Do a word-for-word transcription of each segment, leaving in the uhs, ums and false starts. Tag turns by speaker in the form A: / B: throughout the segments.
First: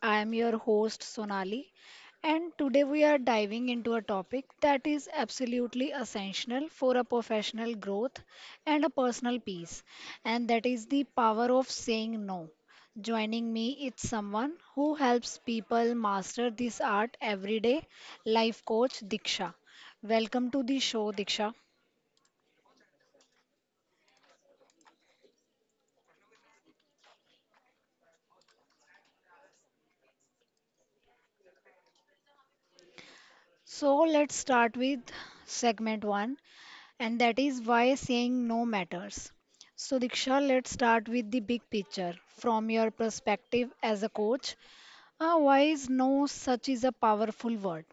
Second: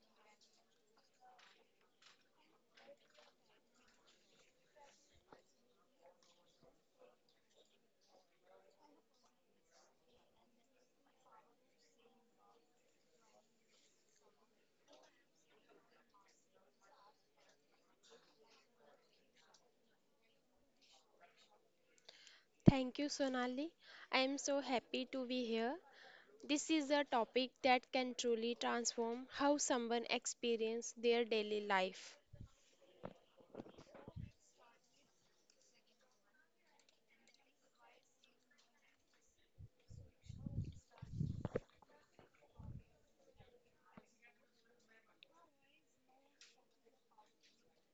A: I am your host, Sonali, and today we are diving into a topic that is absolutely essential for a professional growth and a personal peace, and that is the power of saying no. Joining me is someone who helps people master this art every day, life coach Diksha. Welcome to the show, Diksha.
B: Thank you, Sonali. I am so happy to be here. This is a topic that can truly transform how someone experiences their daily life.
A: So let's start with segment one, and that is why saying no matters. So, Diksha, let's start with the big picture. From your perspective as a coach, uh, why is no such is a powerful word?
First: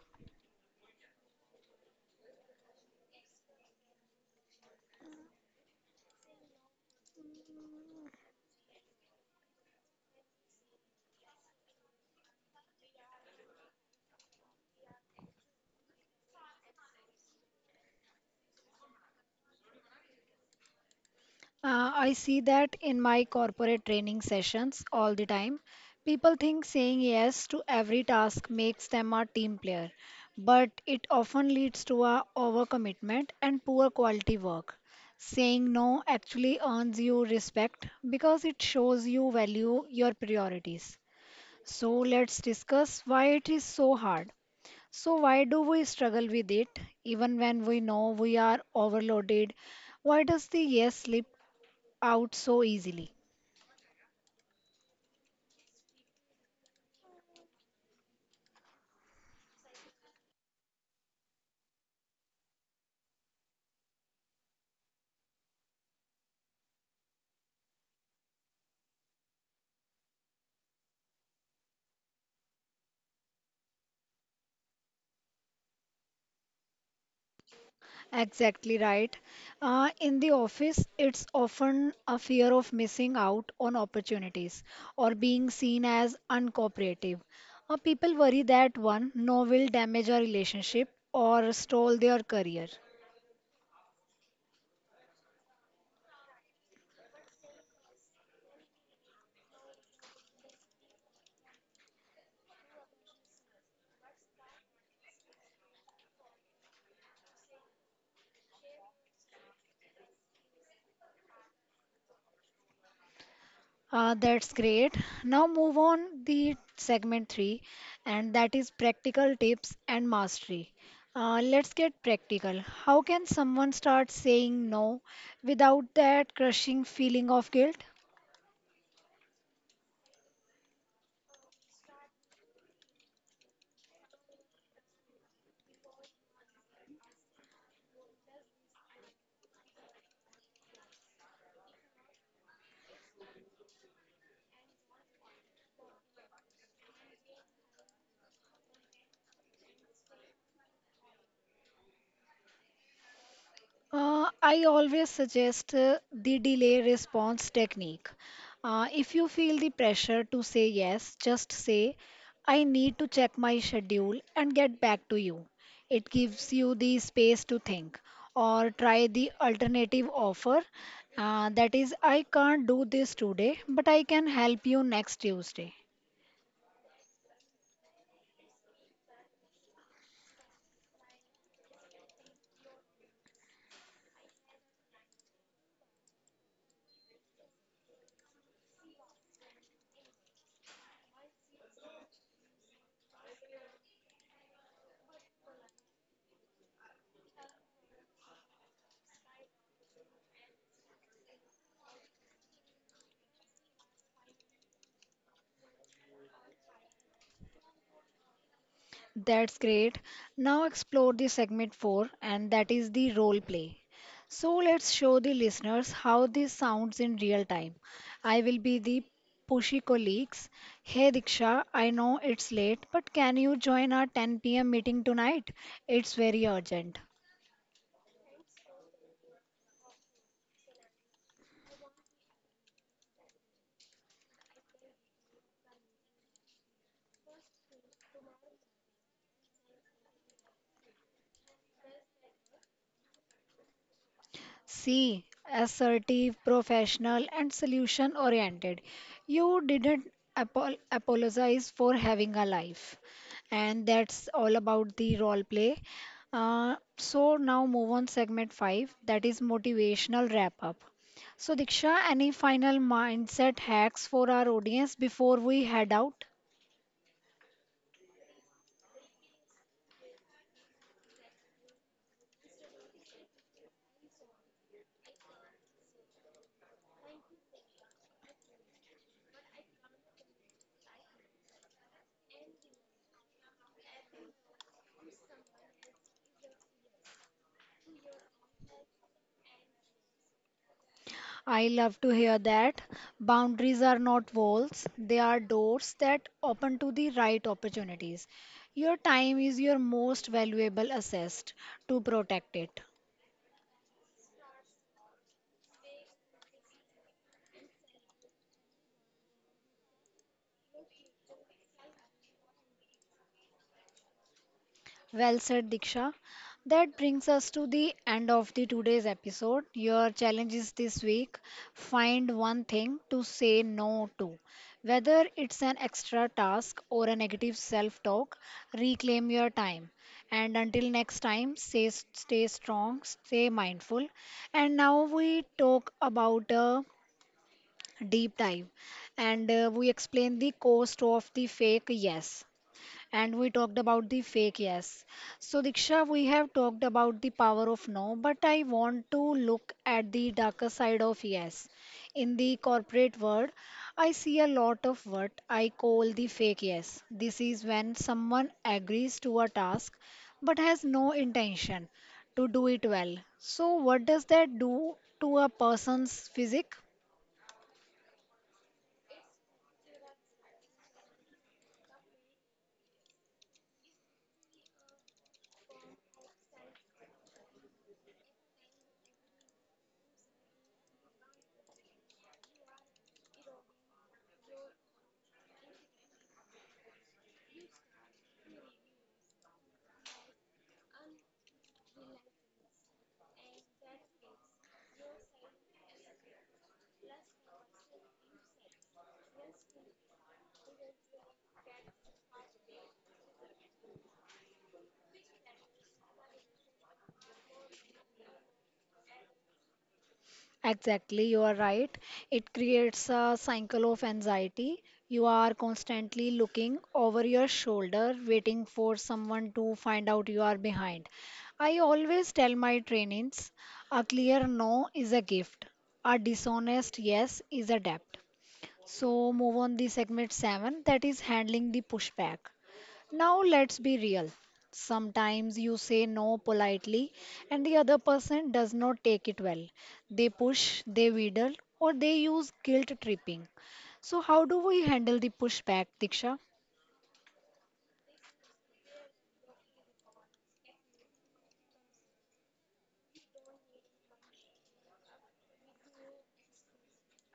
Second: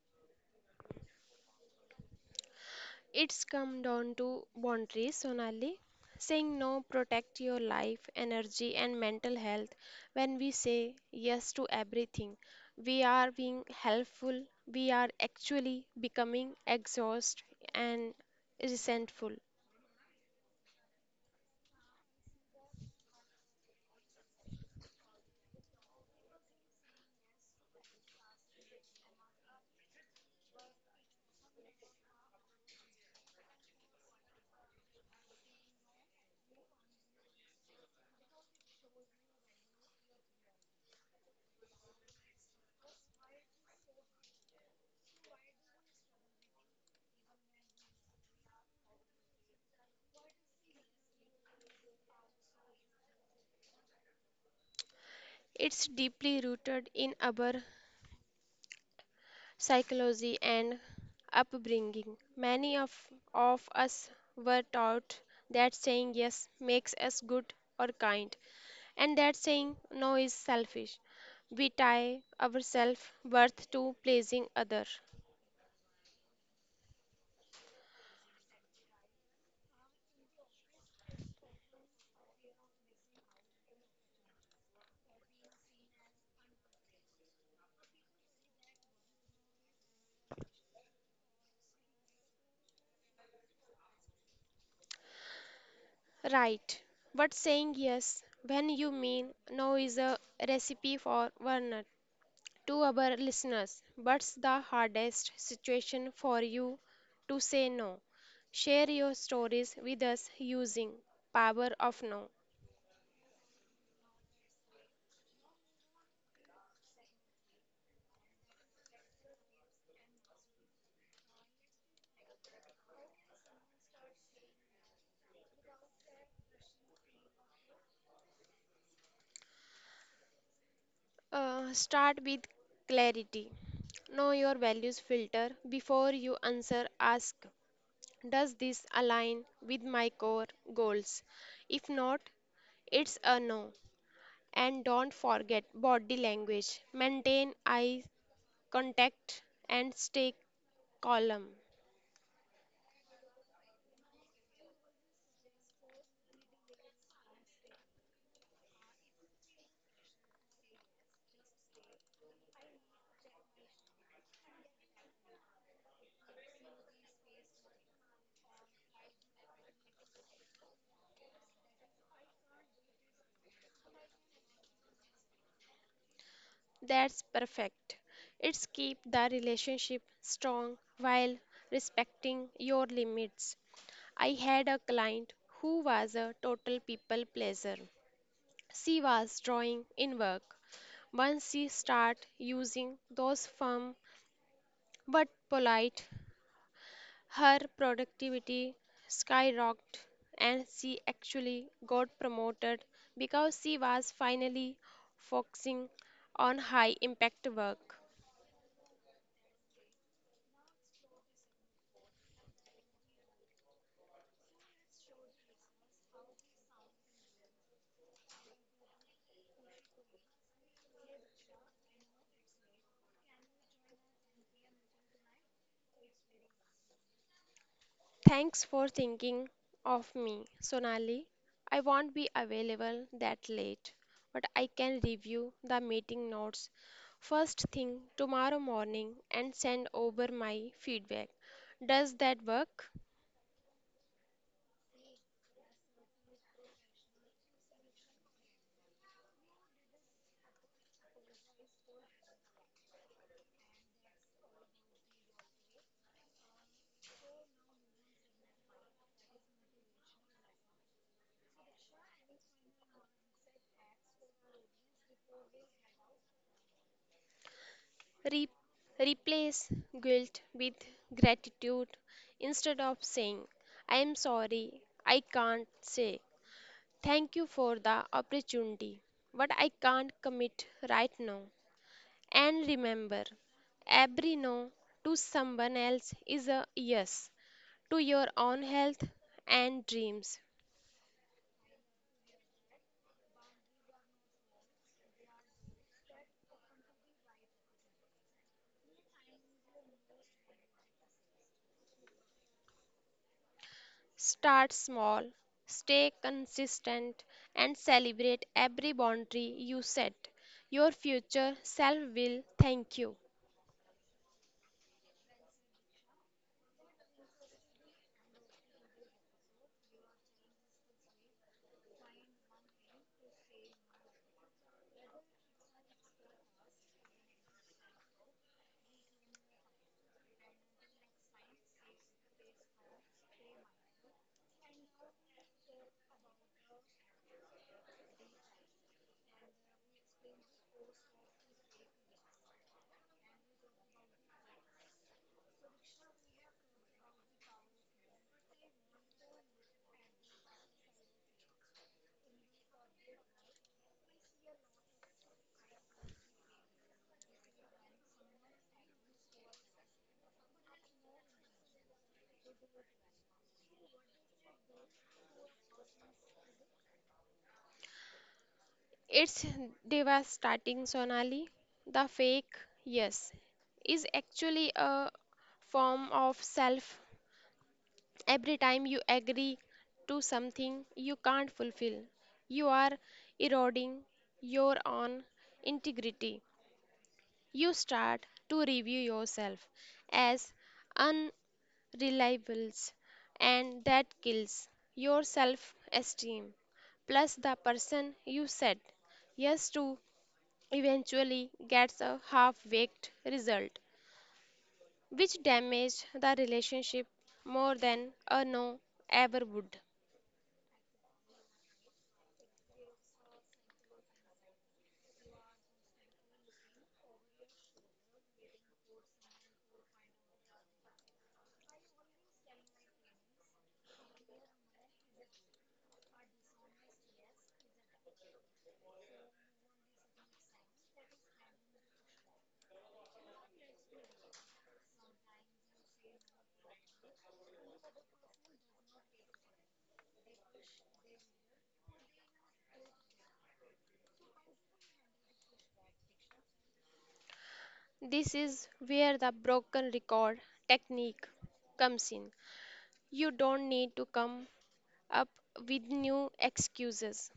B: It's come down to boundaries, Sonali. Saying no protect your life, energy, and mental health. When we say yes to everything, we are being helpful. We are actually becoming exhausted and resentful.
A: Uh, I see that in my corporate training sessions all the time. People think saying yes to every task makes them a team player, but it often leads to a overcommitment and poor quality work. Saying no actually earns you respect because it shows you value your priorities. So let's discuss why it is so hard. So why do we struggle with it even when we know we are overloaded? Why does the yes slip out so easily?
B: It's deeply rooted in our psychology, and upbringing. Many of, of us were taught that saying yes makes us good or kind, and that saying no is selfish. We tie our self worth to pleasing others,
A: Exactly right. Uh, in the office, it's often a fear of missing out on opportunities or being seen as uncooperative. Uh, people worry that one, no will damage our relationship or stall their career.
B: right, but saying yes when you mean no is a recipe for burnout. To our listeners, what's the hardest situation for you to say no? Share your stories with us using power of no.
A: Uh, that's great. Now move on the segment three, and that is practical tips and mastery. Uh, let's get practical. How can someone start saying no without that crushing feeling of guilt?
B: Uh, start with clarity. Know your values filter before you answer. Ask, does this align with my core goals? If not, it's a no. And don't forget body language. Maintain eye contact and stay calm.
A: Uh, I always suggest uh, the delay response technique. Uh, if you feel the pressure to say yes, just say, I need to check my schedule and get back to you. It gives you the space to think. Or try the alternative offer, uh, that is, I can't do this today, but I can help you next Tuesday.
B: That's perfect. It's keep the relationship strong while respecting your limits. I had a client who was a total people pleaser. She was drawing in work. Once she start using those firm but polite, her productivity skyrocketed and she actually got promoted because she was finally focusing on high impact work.
A: That's great. Now explore the segment four, and that is the role play. So let's show the listeners how this sounds in real time. I will be the pushy colleagues. Hey Diksha, I know it's late, but can you join our ten p m meeting tonight? It's very urgent.
B: Thanks for thinking of me, Sonali. I won't be available that late, but I can review the meeting notes first thing tomorrow morning and send over my feedback. Does that work?
A: C, assertive, professional, and solution oriented. You didn't apol- apologize for having a life. And that's all about the role play. Uh, so now move on segment five, that is motivational wrap up. So Diksha, any final mindset hacks for our audience before we head out?
B: Re- replace guilt with gratitude instead of saying, I am sorry, I can't say, thank you for the opportunity, but I can't commit right now. And remember, every no to someone else is a yes to your own health and dreams.
A: I love to hear that. Boundaries are not walls, they are doors that open to the right opportunities. Your time is your most valuable asset to protect it.
B: Start small, stay consistent, and celebrate every boundary you set. Your future self will thank you.
A: Well said, Diksha. That brings us to the end of the today's episode. Your challenge is this week find one thing to say no to. Whether it's an extra task or a negative self talk, reclaim your time. And until next time, stay, stay strong, stay mindful. And now we talk about a deep dive, and uh, we explain the cost of the fake yes, and we talked about the fake yes. So, Diksha, we have talked about the power of no, but I want to look at the darker side of yes. In the corporate world, I see a lot of what I call the fake yes. This is when someone agrees to a task but has no intention to do it well. So, what does that do to a person's physique?
B: It's devastating, Sonali. The fake yes is actually a form of self. Every time you agree to something you can't fulfill, you are eroding your own integrity. You start to review yourself as unreliables, and that kills your self esteem. Plus, the person you said yes to eventually gets a half baked result, which damages the relationship more than a no ever would.
A: Exactly, you are right. It creates a cycle of anxiety. You are constantly looking over your shoulder, waiting for someone to find out you are behind. I always tell my trainees a clear no is a gift, a dishonest yes is a debt. So, move on the segment seven, that is handling the pushback. Now let's be real. Sometimes you say no politely and the other person does not take it well. They push, they wheedle, or they use guilt tripping. So, how do we handle the pushback, Diksha?
B: This is where the broken record technique comes in. You don't need to come up with new excuses.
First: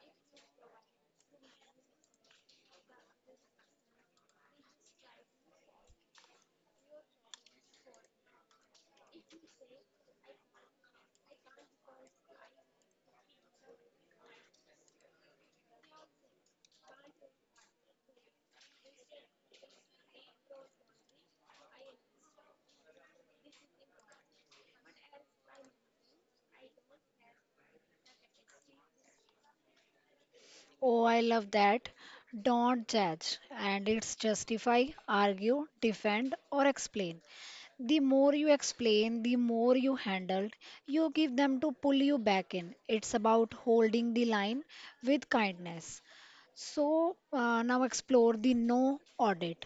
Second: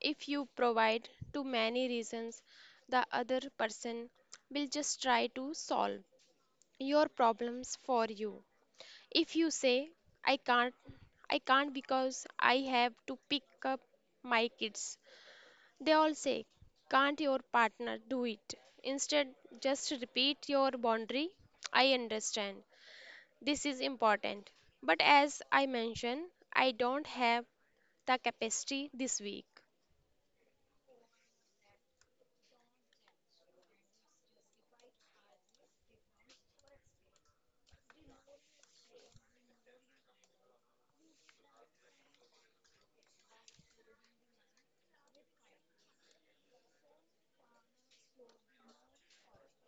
B: If you provide too many reasons, the other person will just try to solve your problems for you. If you say, I can't, I can't because I have to pick up my kids, they all say, can't your partner do it? Instead, just repeat your boundary. I understand. This is important. But as I mentioned, I don't have the capacity this week.
A: Oh, I love that. Don't judge, and it's justify, argue, defend, or explain. The more you explain, the more you handled, you give them to pull you back in. It's about holding the line with kindness. So uh, now explore the no audit.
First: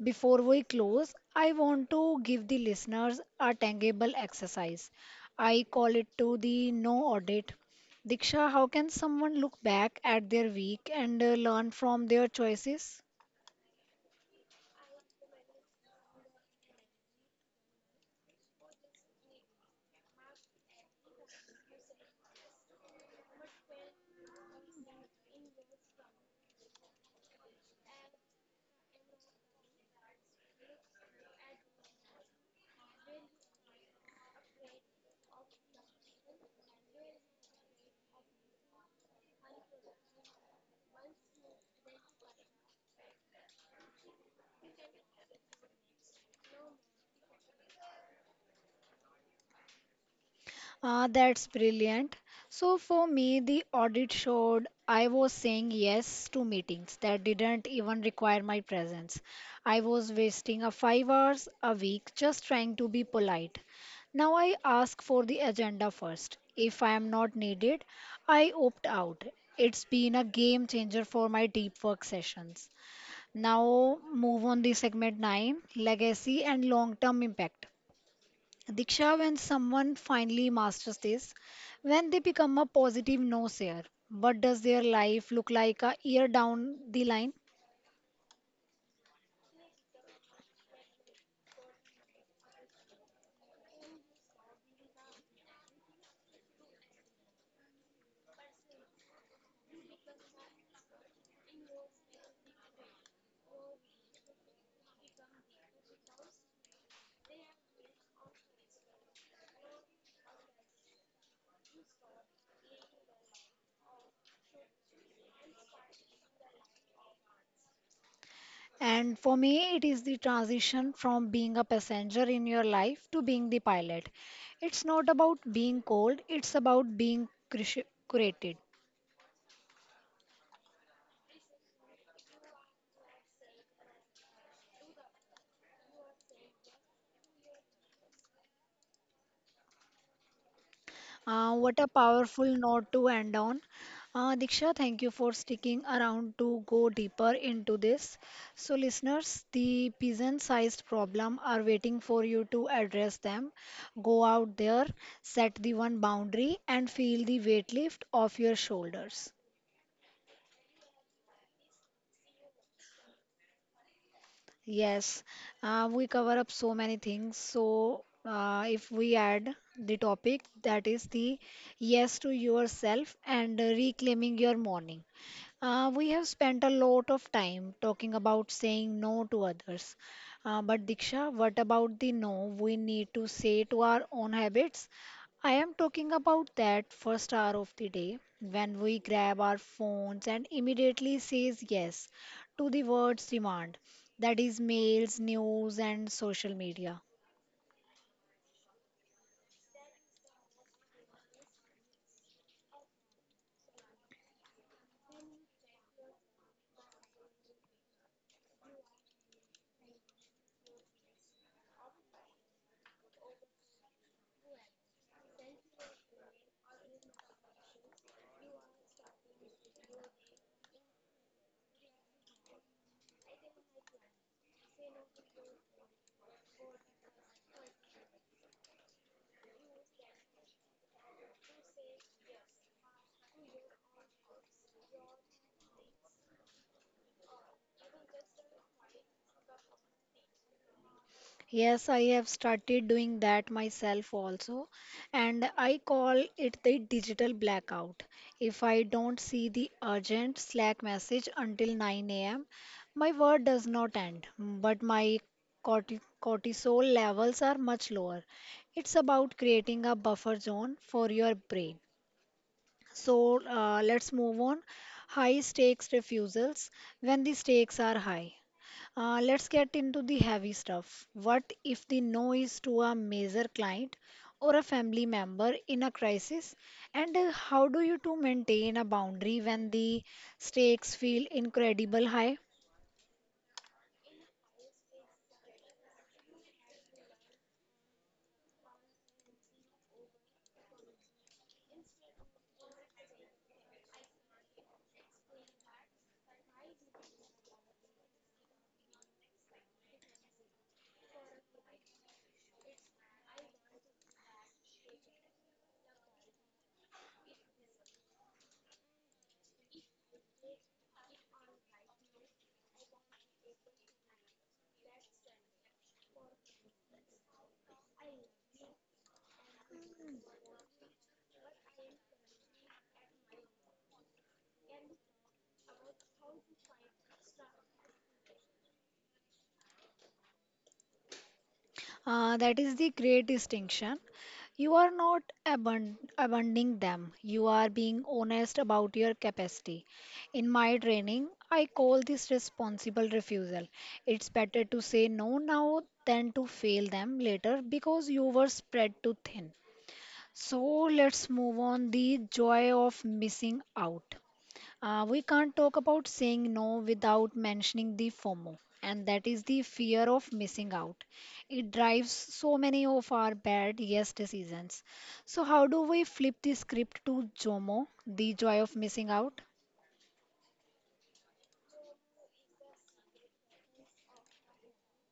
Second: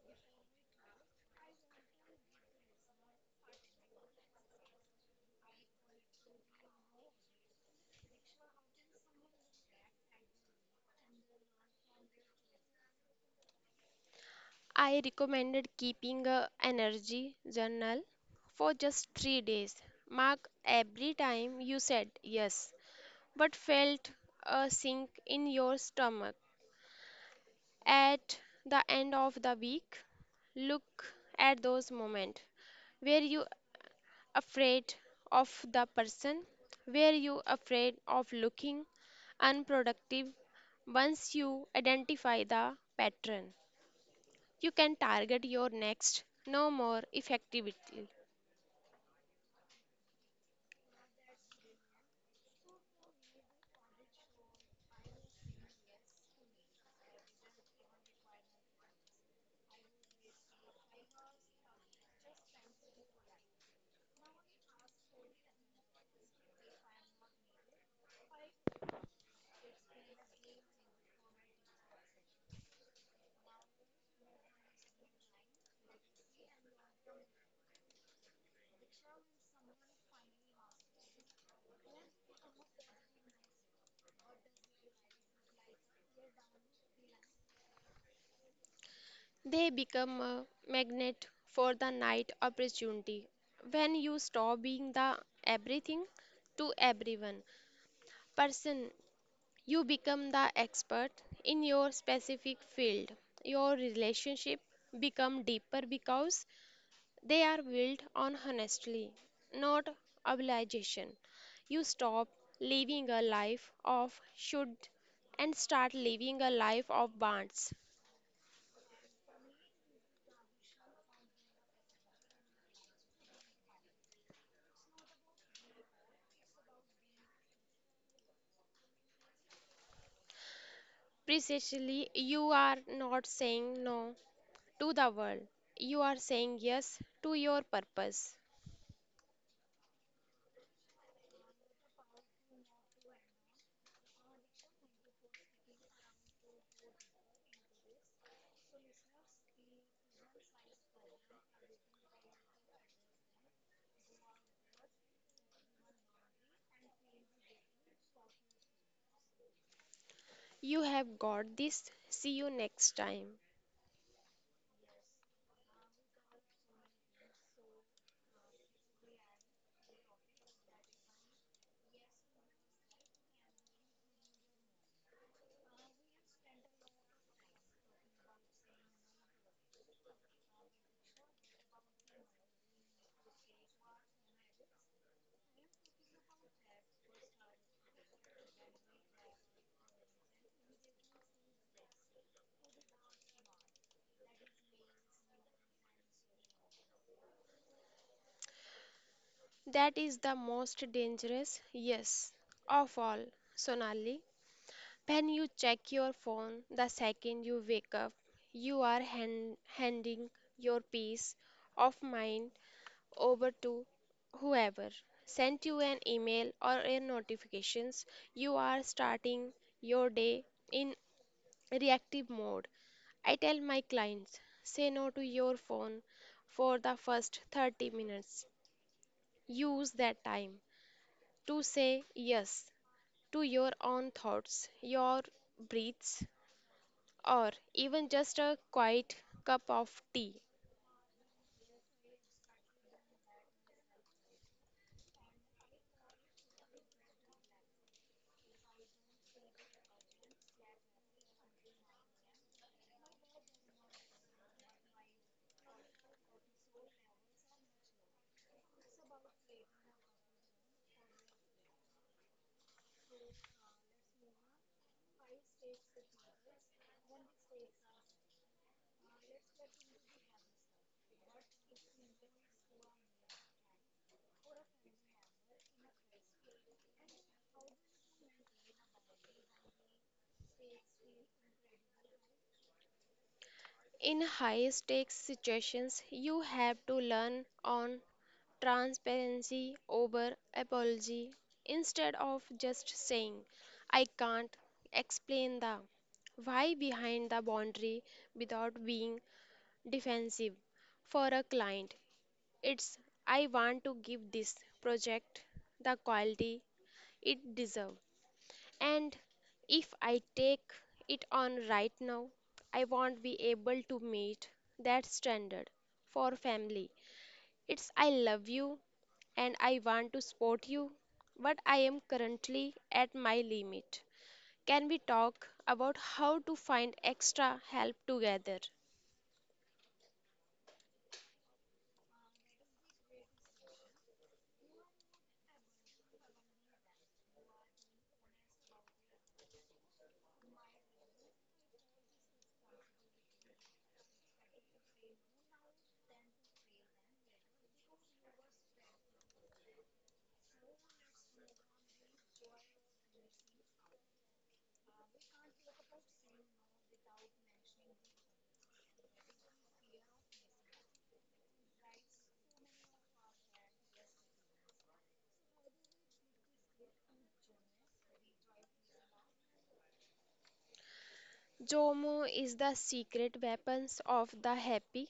A: Before we close, I want to give the listeners a tangible exercise. I call it to the no audit. Diksha, how can someone look back at their week and uh, learn from their choices?
B: I recommended keeping a energy journal for just three days. Mark every time you said yes, but felt a sink in your stomach. At the end of the week, look at those moments. Where you afraid of the person? Where you afraid of looking unproductive? Once you identify the pattern, you can target your next no more effectively.
A: Uh, that's brilliant. So, for me, the audit showed I was saying yes to meetings that didn't even require my presence. I was wasting a five hours a week just trying to be polite. Now I ask for the agenda first. If I am not needed, I opt out. It's been a game changer for my deep work sessions. Now move on the segment nine, legacy and long-term impact. Diksha, when someone finally masters this, when they become a positive naysayer, what does their life look like a year down the line?
B: They become a magnet for the night opportunity. When you stop being the everything to everyone person, you become the expert in your specific field. Your relationship become deeper because they are built on honestly, not obligation. You stop living a life of should and start living a life of bonds.
A: And for me, it is the transition from being a passenger in your life to being the pilot. It's not about being cold, it's about being cruci- curated.
B: Precisely, you are not saying no to the world. You are saying yes to your purpose.
A: Uh, what a powerful note to end on. Uh, Diksha, thank you for sticking around to go deeper into this. So, listeners, the pigeon sized problem are waiting for you to address them. Go out there, set the one boundary, and feel the weight lift off your shoulders.
B: You have got this. See you next time.
A: Yes, uh, we cover up so many things. So, uh, if we add the topic that is the yes to yourself and reclaiming your morning. Uh, we have spent a lot of time talking about saying no to others. Uh, but Diksha, what about the no we need to say to our own habits? I am talking about that first hour of the day when we grab our phones and immediately says yes to the words demand. That is mails, news, and social media.
B: That is the most dangerous, yes, of all, Sonali. When you check your phone the second you wake up, you are hand, handing your peace of mind over to whoever sent you an email or a notifications. You are starting your day in reactive mode. I tell my clients, say no to your phone for the first thirty minutes. Use that time to say yes to your own thoughts, your breaths, or even just a quiet cup of tea.
A: Yes, I have started doing that myself also, and I call it the digital blackout. If I don't see the urgent Slack message until nine a m, my work does not end, but my corti- cortisol levels are much lower. It's about creating a buffer zone for your brain. So uh, let's move on. High stakes refusals when the stakes are high. Uh, let's get into the heavy stuff. What if the no is to a major client or a family member in a crisis? And uh, how do you two maintain a boundary when the stakes feel incredible high?
B: In high stakes situations, you have to learn on transparency over apology instead of just saying, I can't explain the why behind the boundary without being defensive. For a client, it's I want to give this project the quality it deserves. And if I take it on right now, I won't be able to meet that standard for family. It's I love you and I want to support you, but I am currently at my limit. Can we talk about how to find extra help together?
A: Uh, that is the great distinction. You are not abun- abandoning them. You are being honest about your capacity. In my training, I call this responsible refusal. It's better to say no now than to fail them later because you were spread too thin. So let's move on the joy of missing out. Uh, we can't talk about saying no without mentioning the FOMO, and that is the fear of missing out. It drives so many of our bad yes decisions. So, how do we flip the script to JOMO, the joy of missing out?
B: Jomo is the secret weapons of the happy.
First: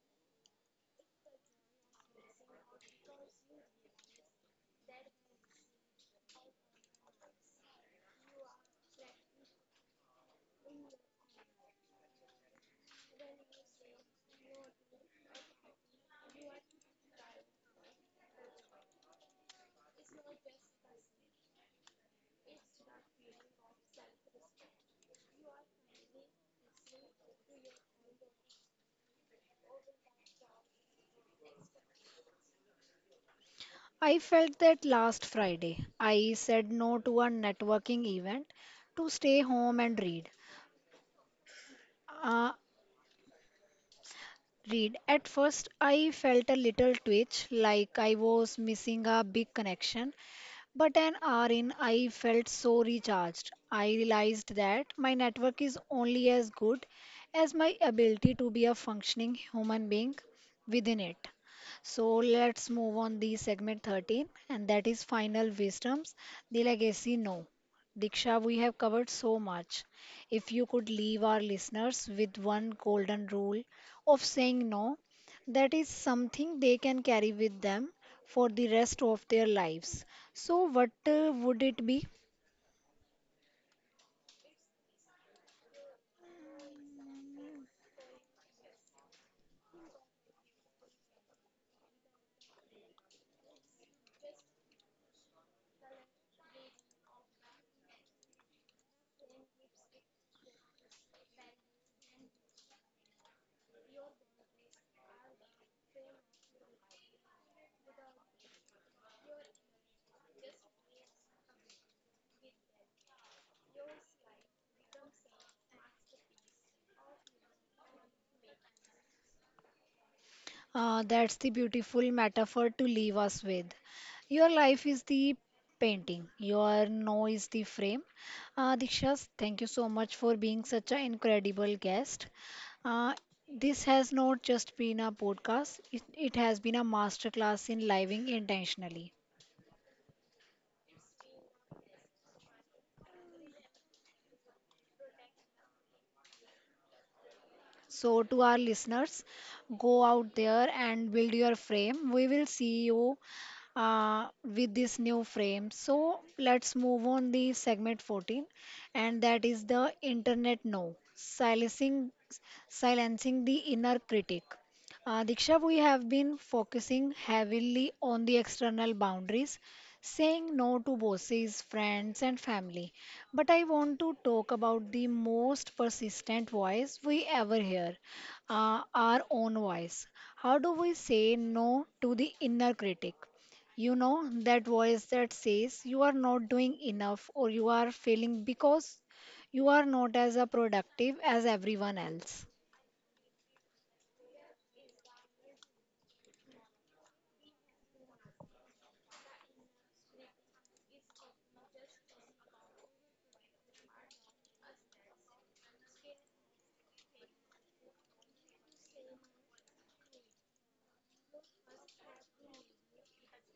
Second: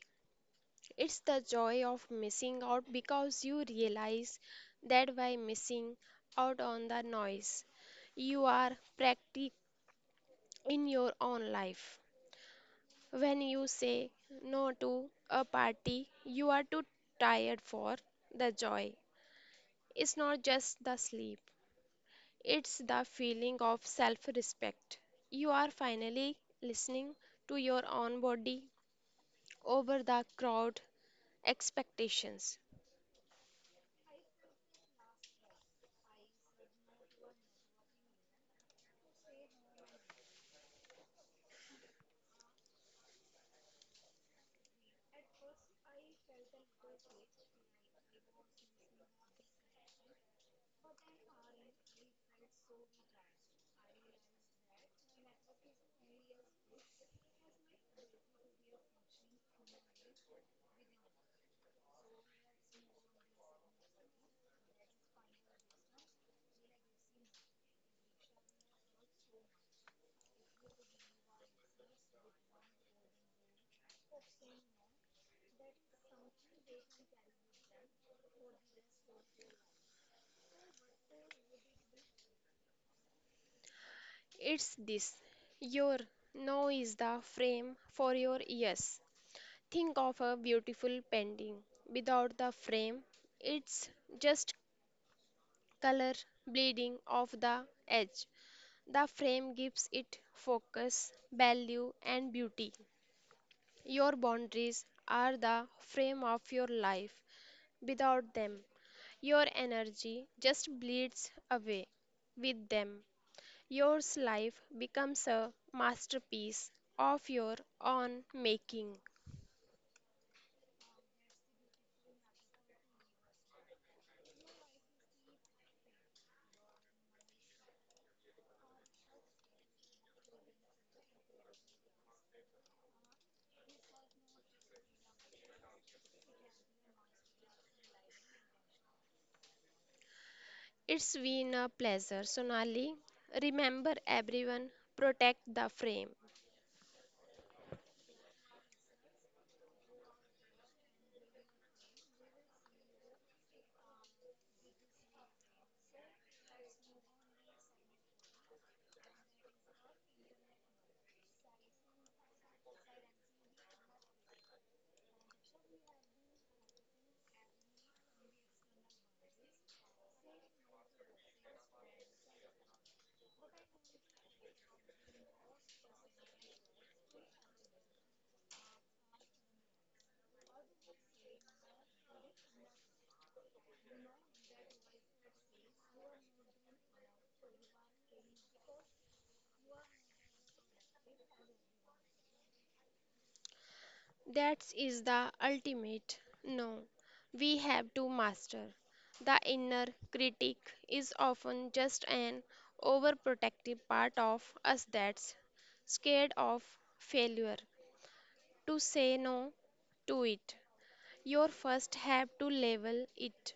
B: It's the joy of missing out because you realize that by missing out on the noise, you are practic in your own life. When you say no to a party you are too tired for, the joy. It's not just the sleep, it's the feeling of self respect. You are finally listening to your own body over the crowd expectations.
A: I felt that last Friday. I said no to a networking event to stay home and read. Uh, read. At first, I felt a little twitch, like I was missing a big connection, but an hour in, I felt so recharged. I realized that my network is only as good as my ability to be a functioning human being within it. So let's move on the segment thirteen, and that is final wisdoms, the legacy no. Diksha, we have covered so much. If you could leave our listeners with one golden rule of saying no, that is something they can carry with them for the rest of their lives. So, what uh, would it be?
B: It's this. Your no is the frame for your yes. Think of a beautiful painting. Without the frame, it's just color bleeding off the edge. The frame gives it focus, value, and beauty. Your boundaries are the frame of your life. Without them, your energy just bleeds away with them. Your life becomes a masterpiece of your own making.
A: Uh, that's the beautiful metaphor to leave us with. Your life is the painting, your no is the frame. Uh, Dikshas, thank you so much for being such an incredible guest. Uh, this has not just been a podcast, it, it has been a masterclass in living intentionally.
B: It's been a pleasure, Sonali. Remember, everyone, protect the frame.
A: So, to our listeners, go out there and build your frame. We will see you uh, with this new frame. So, let's move on the segment fourteen, and that is the internet no silencing silencing the inner critic. Uh, Diksha, we have been focusing heavily on the external boundaries, saying no to bosses, friends, and family. But I want to talk about the most persistent voice we ever hear, uh, our own voice. How do we say no to the inner critic? You know, that voice that says you are not doing enough or you are failing because you are not as uh, productive as everyone else.
B: That is the ultimate. No, we have to master. The inner critic is often just an overprotective part of us that's scared of failure. To say no to it, you first have to level it.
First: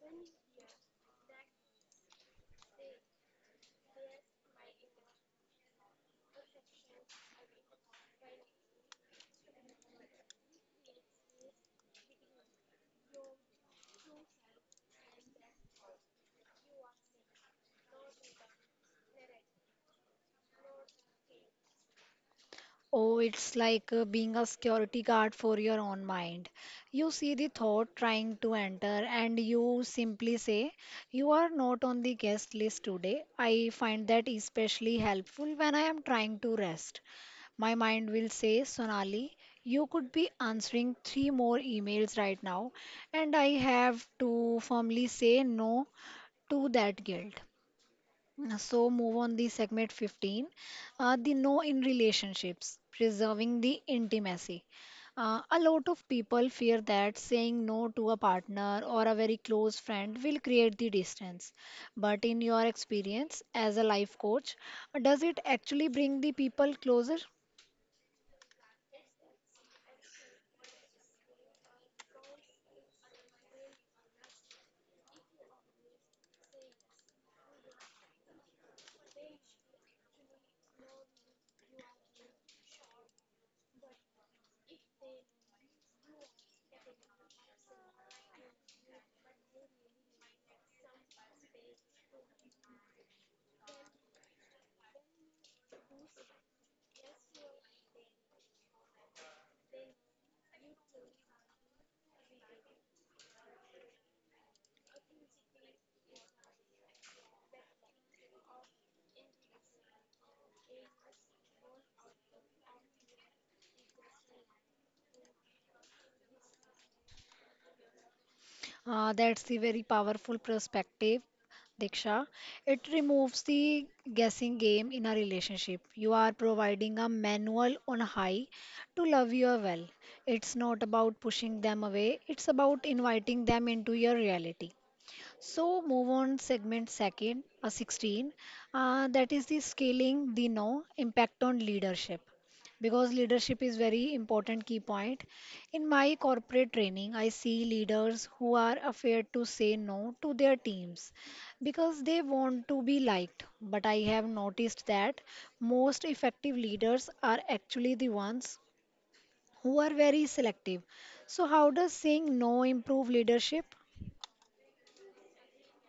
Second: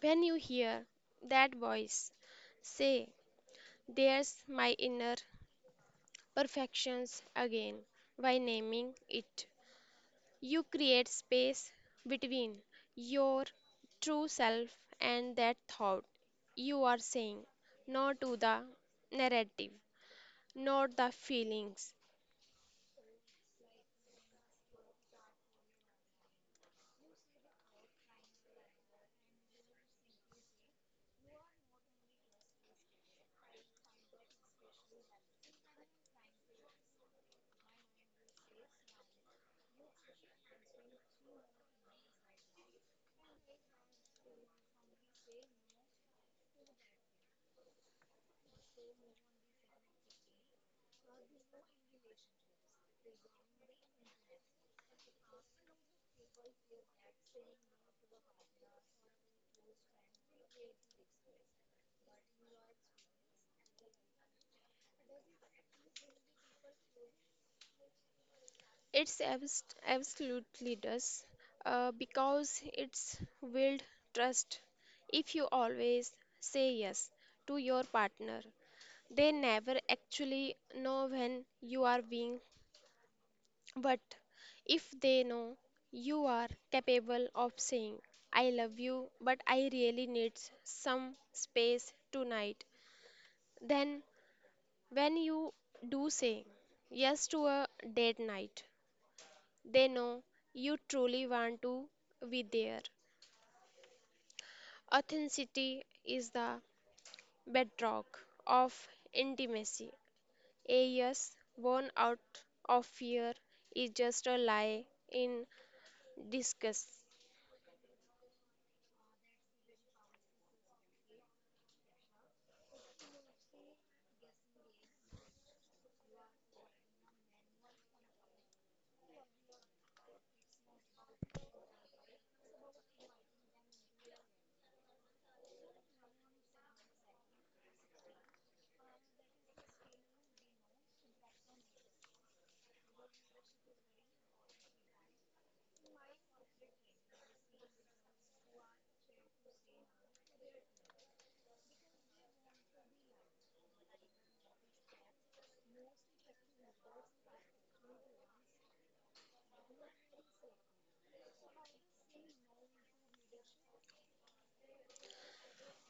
B: When you hear that voice, say, there's my inner perfections again, by naming it. You create space between your true self and that thought. You are saying no to the narrative, not the feelings.
A: Oh, it's like uh, being a security guard for your own mind. You see the thought trying to enter, and you simply say, you are not on the guest list today. I find that especially helpful when I am trying to rest. My mind will say, Sonali, you could be answering three more emails right now, and I have to firmly say no to that guilt. Uh, So move on the segment fifteen, uh, the no in relationships, preserving the intimacy. Uh, a lot of people fear that saying no to a partner or a very close friend will create the distance. But in your experience as a life coach, does it actually bring the people closer?
B: It's abs- absolutely does, uh, because it's willed trust. If you always say yes to your partner, they never actually know when you are being, but if they know, you are capable of saying, I love you, but I really need some space tonight. Then, when you do say yes to a date night, they know you truly want to be there. Authenticity is the bedrock of intimacy. A yes born out of fear is just a lie in disguise.
A: Uh, that's the very powerful perspective, Diksha. It removes the guessing game in a relationship. You are providing a manual on high to love you well. It's not about pushing them away, it's about inviting them into your reality. So move on segment second, uh, sixteen, uh, that is the scaling the no impact on leadership. Because leadership is very important key point. In my corporate training, I see leaders who are afraid to say no to their teams because they want to be liked. But I have noticed that most effective leaders are actually the ones who are very selective. So how does saying no improve leadership?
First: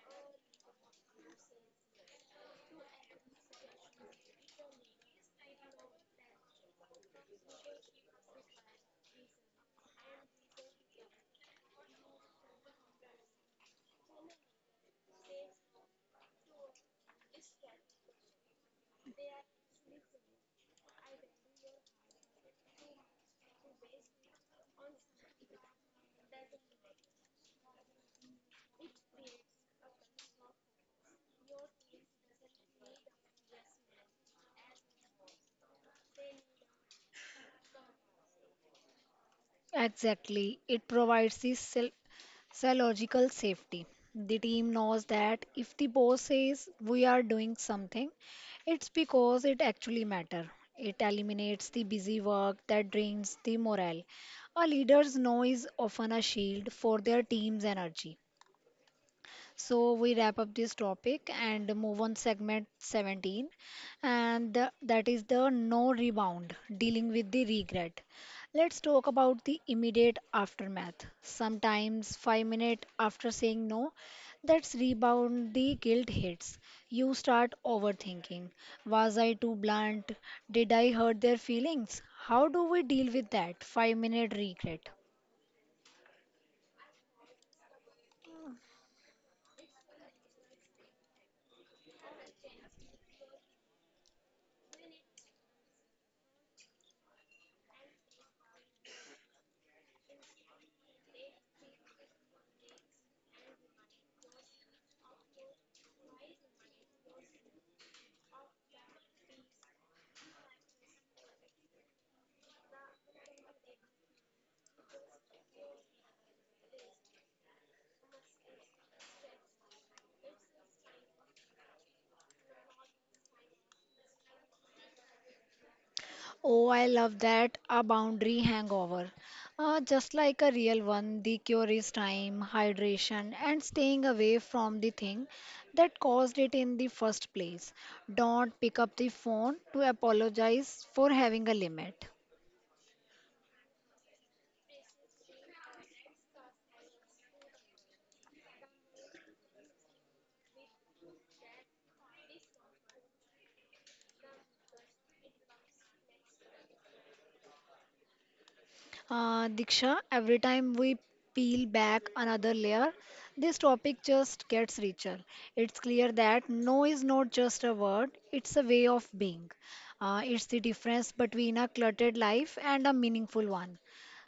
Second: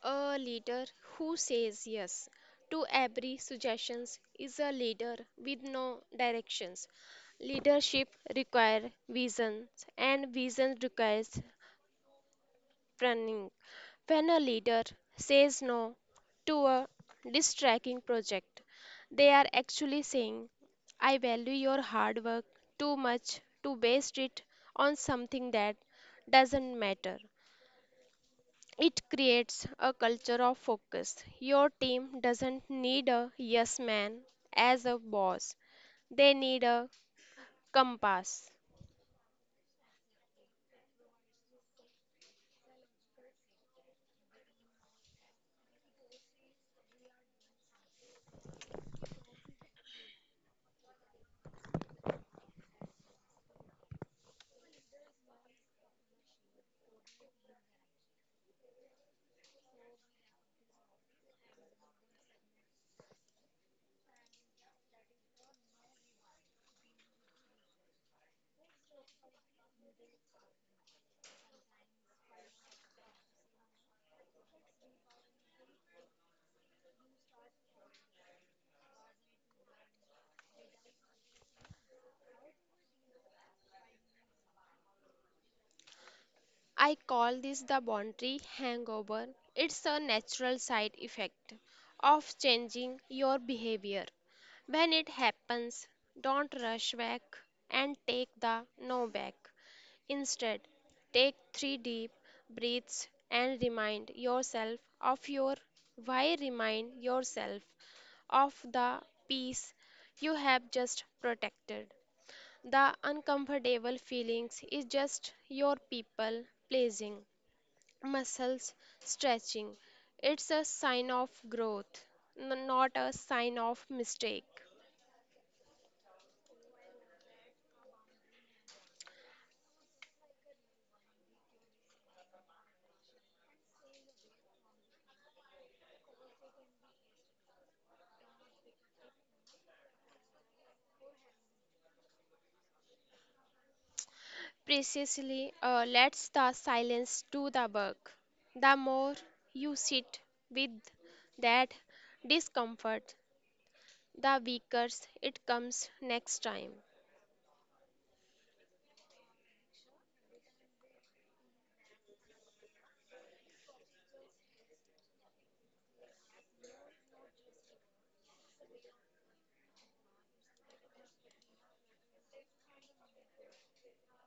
B: A leader who says yes to every suggestions is a leader with no directions. Leadership requires visions and vision requires running. When a leader says no to a distracting project, they are actually saying, I value your hard work too much to waste it on something that doesn't matter. It creates a culture of focus. Your team doesn't need a yes man as a boss. They need a compass.
A: Exactly. It provides this psy- psychological safety. The team knows that if the boss says we are doing something, it's because it actually matters. It eliminates the busy work that drains the morale. A leader's noise often a shield for their team's energy. So we wrap up this topic and move on segment seventeen and the- that is the no rebound dealing with the regret. Let's talk about the immediate aftermath. Sometimes five minutes after saying no, that's rebound the guilt hits. You start overthinking. Was I too blunt? Did I hurt their feelings? How do we deal with that five minute regret?
B: I call this the boundary hangover. It's a natural side effect of changing your behavior. When it happens, don't rush back and take the no back. Instead, take three deep breaths and remind yourself of your why, remind yourself of the peace you have just protected. The uncomfortable feelings is just your people pleasing muscles stretching. It's a sign of growth, n- not a sign of mistake.
A: Oh, I love that. A boundary hangover. Uh, just like a real one, the cure is time, hydration, and staying away from the thing that caused it in the first place. Don't pick up the phone to apologize for having a limit.
B: Precisely, uh, let the silence do the work. The more you sit with that discomfort, the weaker it comes next time.
A: Uh, Diksha, every time we peel back another layer, this topic just gets richer. It's clear that no is not just a word, it's a way of being. Uh, it's the difference between a cluttered life and a meaningful one.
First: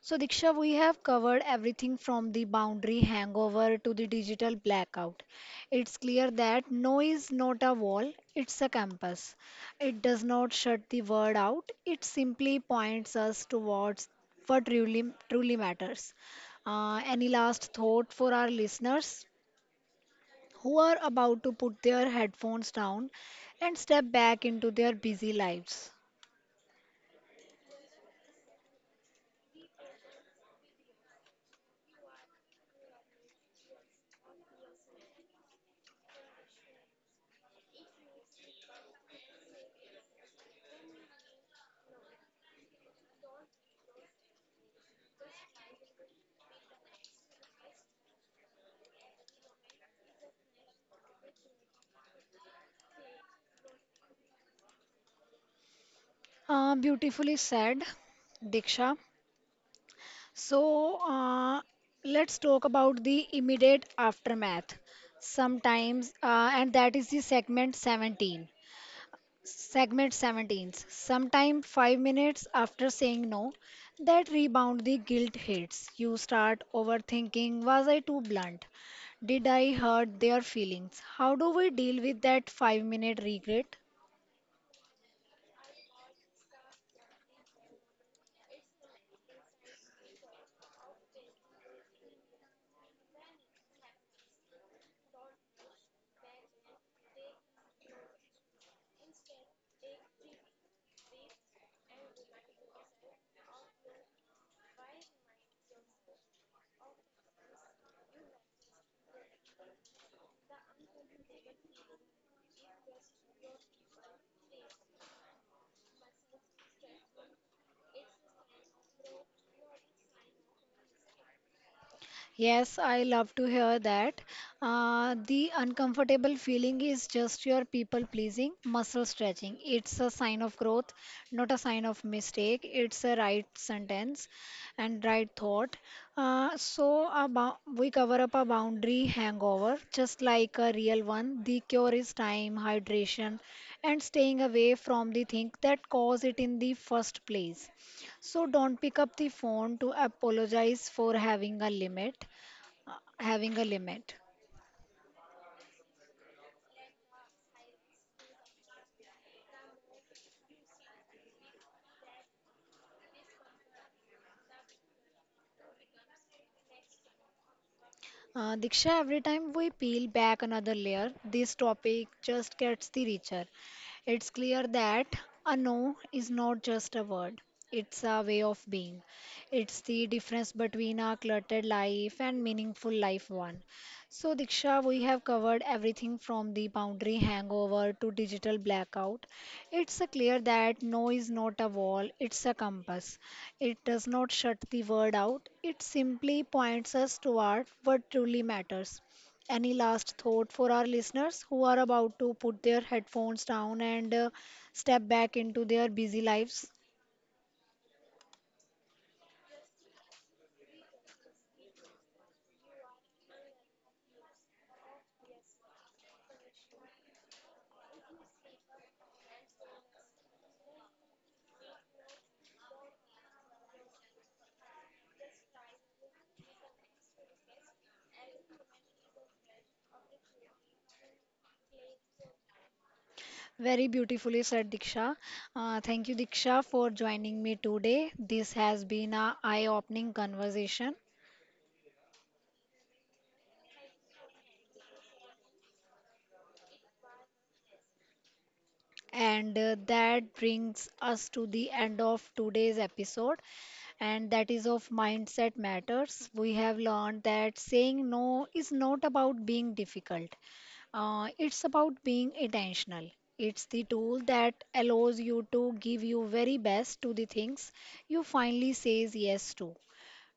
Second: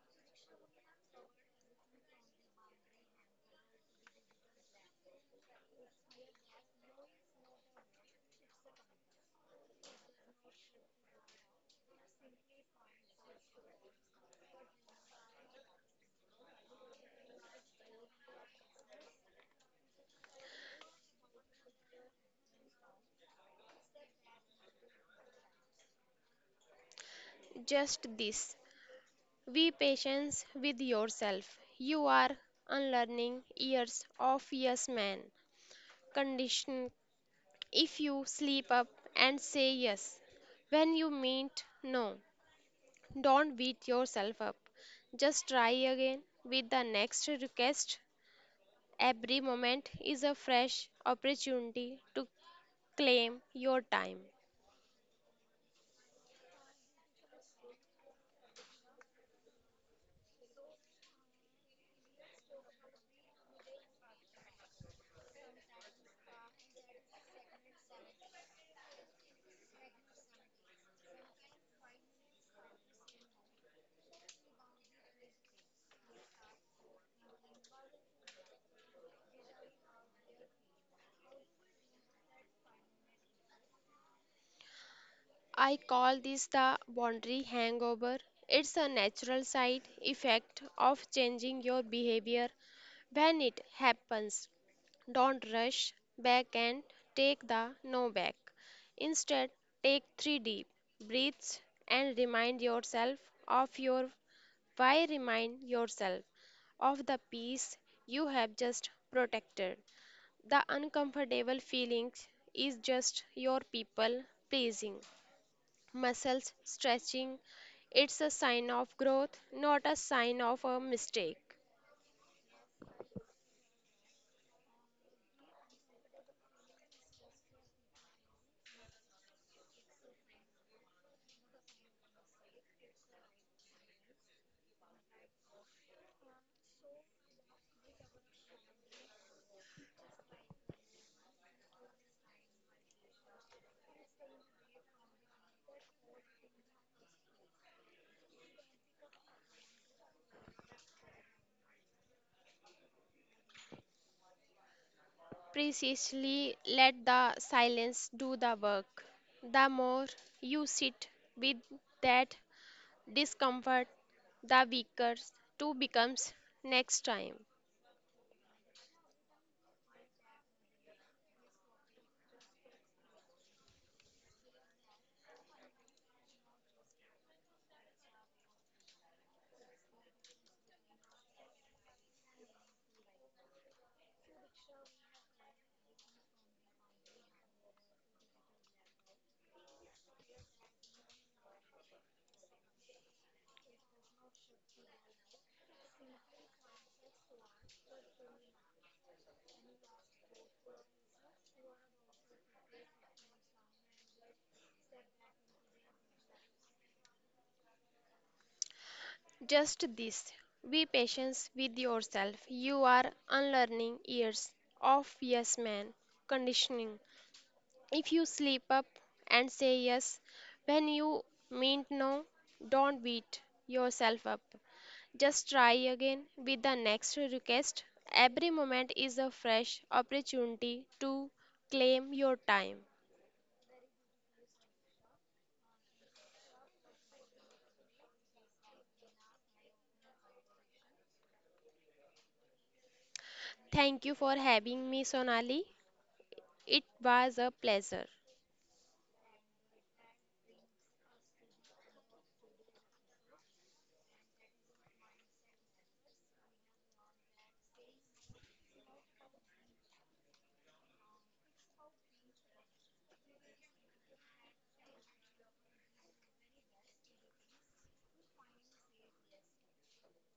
A: So, Diksha, we have covered everything from the boundary hangover to the digital blackout. It's clear that no is not a wall, it's a campus. It does not shut the word out. It simply points us towards what truly truly matters. Uh, any last thought for our listeners who are about to put their headphones down and step back into their busy lives?
B: Just this be patient with yourself. You are unlearning years of yes man condition. If you sleep up and say yes when you meant no, don't beat yourself up. Just try again with the next request. Every moment is a fresh opportunity to claim your time.
A: Uh, beautifully said, Diksha. So uh, let's talk about the immediate aftermath. Sometimes, uh, and that is the segment seventeen. Segment seventeen. Sometime five minutes after saying no, that rebound the guilt hits. You start overthinking was I too blunt? Did I hurt their feelings? How do we deal with that five minute regret?
B: I call this the boundary hangover. It's a natural side effect of changing your behavior when it happens. Don't rush back and take the no back. Instead, take three deep breaths and remind yourself of your why. Remind yourself of the peace you have just protected. The uncomfortable feeling is just your people pleasing. Muscles stretching. It's a sign of growth, not a sign of a mistake.
A: Yes, I love to hear that. Uh, the uncomfortable feeling is just your people pleasing, muscle stretching. It's a sign of growth, not a sign of mistake. It's a right sentence and right thought. Uh, so, a bou- we cover up a boundary hangover, just like a real one. The cure is time, hydration, and staying away from the thing that caused it in the first place. So, don't pick up the phone to apologize for having a limit uh, having a limit.
B: Precisely, let the silence do the work. The more you sit with that discomfort, the weaker two becomes next time.
A: Uh, Diksha, every time we peel back another layer, this topic just gets the richer. It's clear that a no is not just a word, it's a way of being. It's the difference between a cluttered life and meaningful life one. So, Diksha, we have covered everything from the boundary hangover to digital blackout. It's a clear that no is not a wall, it's a compass. It does not shut the word out, it simply points us toward what truly matters. Any last thought for our listeners who are about to put their headphones down and uh, step back into their busy lives?
B: Just this be patient with yourself. You are unlearning years of yes man conditioning. If you slip up and say yes when you meant no, don't beat yourself up. Just try again with the next request. Every moment is a fresh opportunity to claim your time.
A: Very beautifully said, Diksha. Uh, thank you, Diksha, for joining me today. This has been a eye-opening conversation.
B: Thank you for having me, Sonali. It was a pleasure.
A: And uh, that brings us to the end of today's episode. And that is of Mindset Matters. We have learned that saying no is not about being difficult, uh, it's about being intentional. It's the tool that allows you to give your very best to the things you finally says yes to.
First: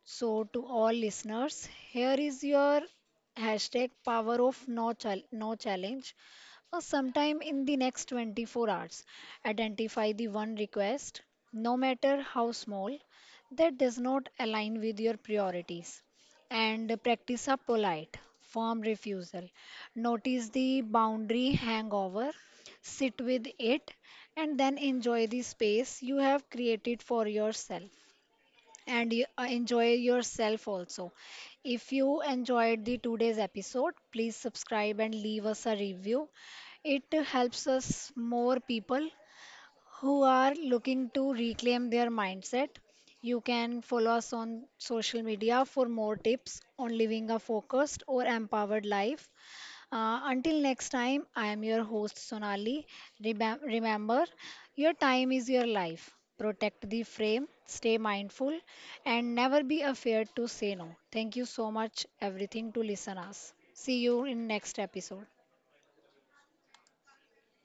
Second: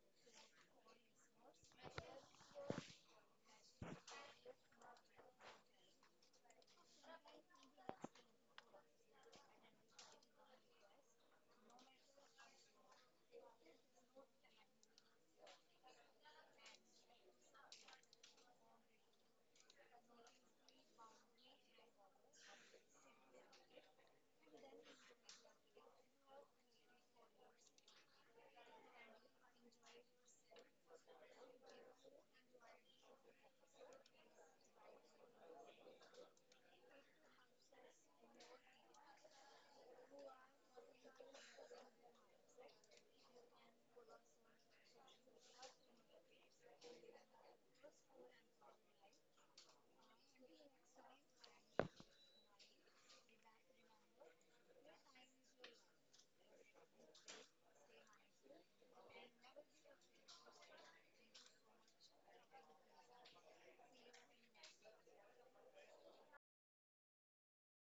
A: So, to all listeners, here is your hashtag power of no, chal- no challenge or sometime in the next twenty-four hours. Identify the one request, no matter how small, that does not align with your priorities. And practice a polite, firm refusal. Notice the boundary hangover, sit with it, and then enjoy the space you have created for yourself and you, uh, enjoy yourself also. If you enjoyed the today's episode, please subscribe and leave us a review. It helps us more people who are looking to reclaim their mindset. You can follow us on social media for more tips on living a focused or empowered life. Uh, until next time, I am your host Sonali. Remem- remember, your time is your life. Protect the frame, stay mindful, and never be afraid to say no. Thank you so much, everything, to listen us. See you in next episode.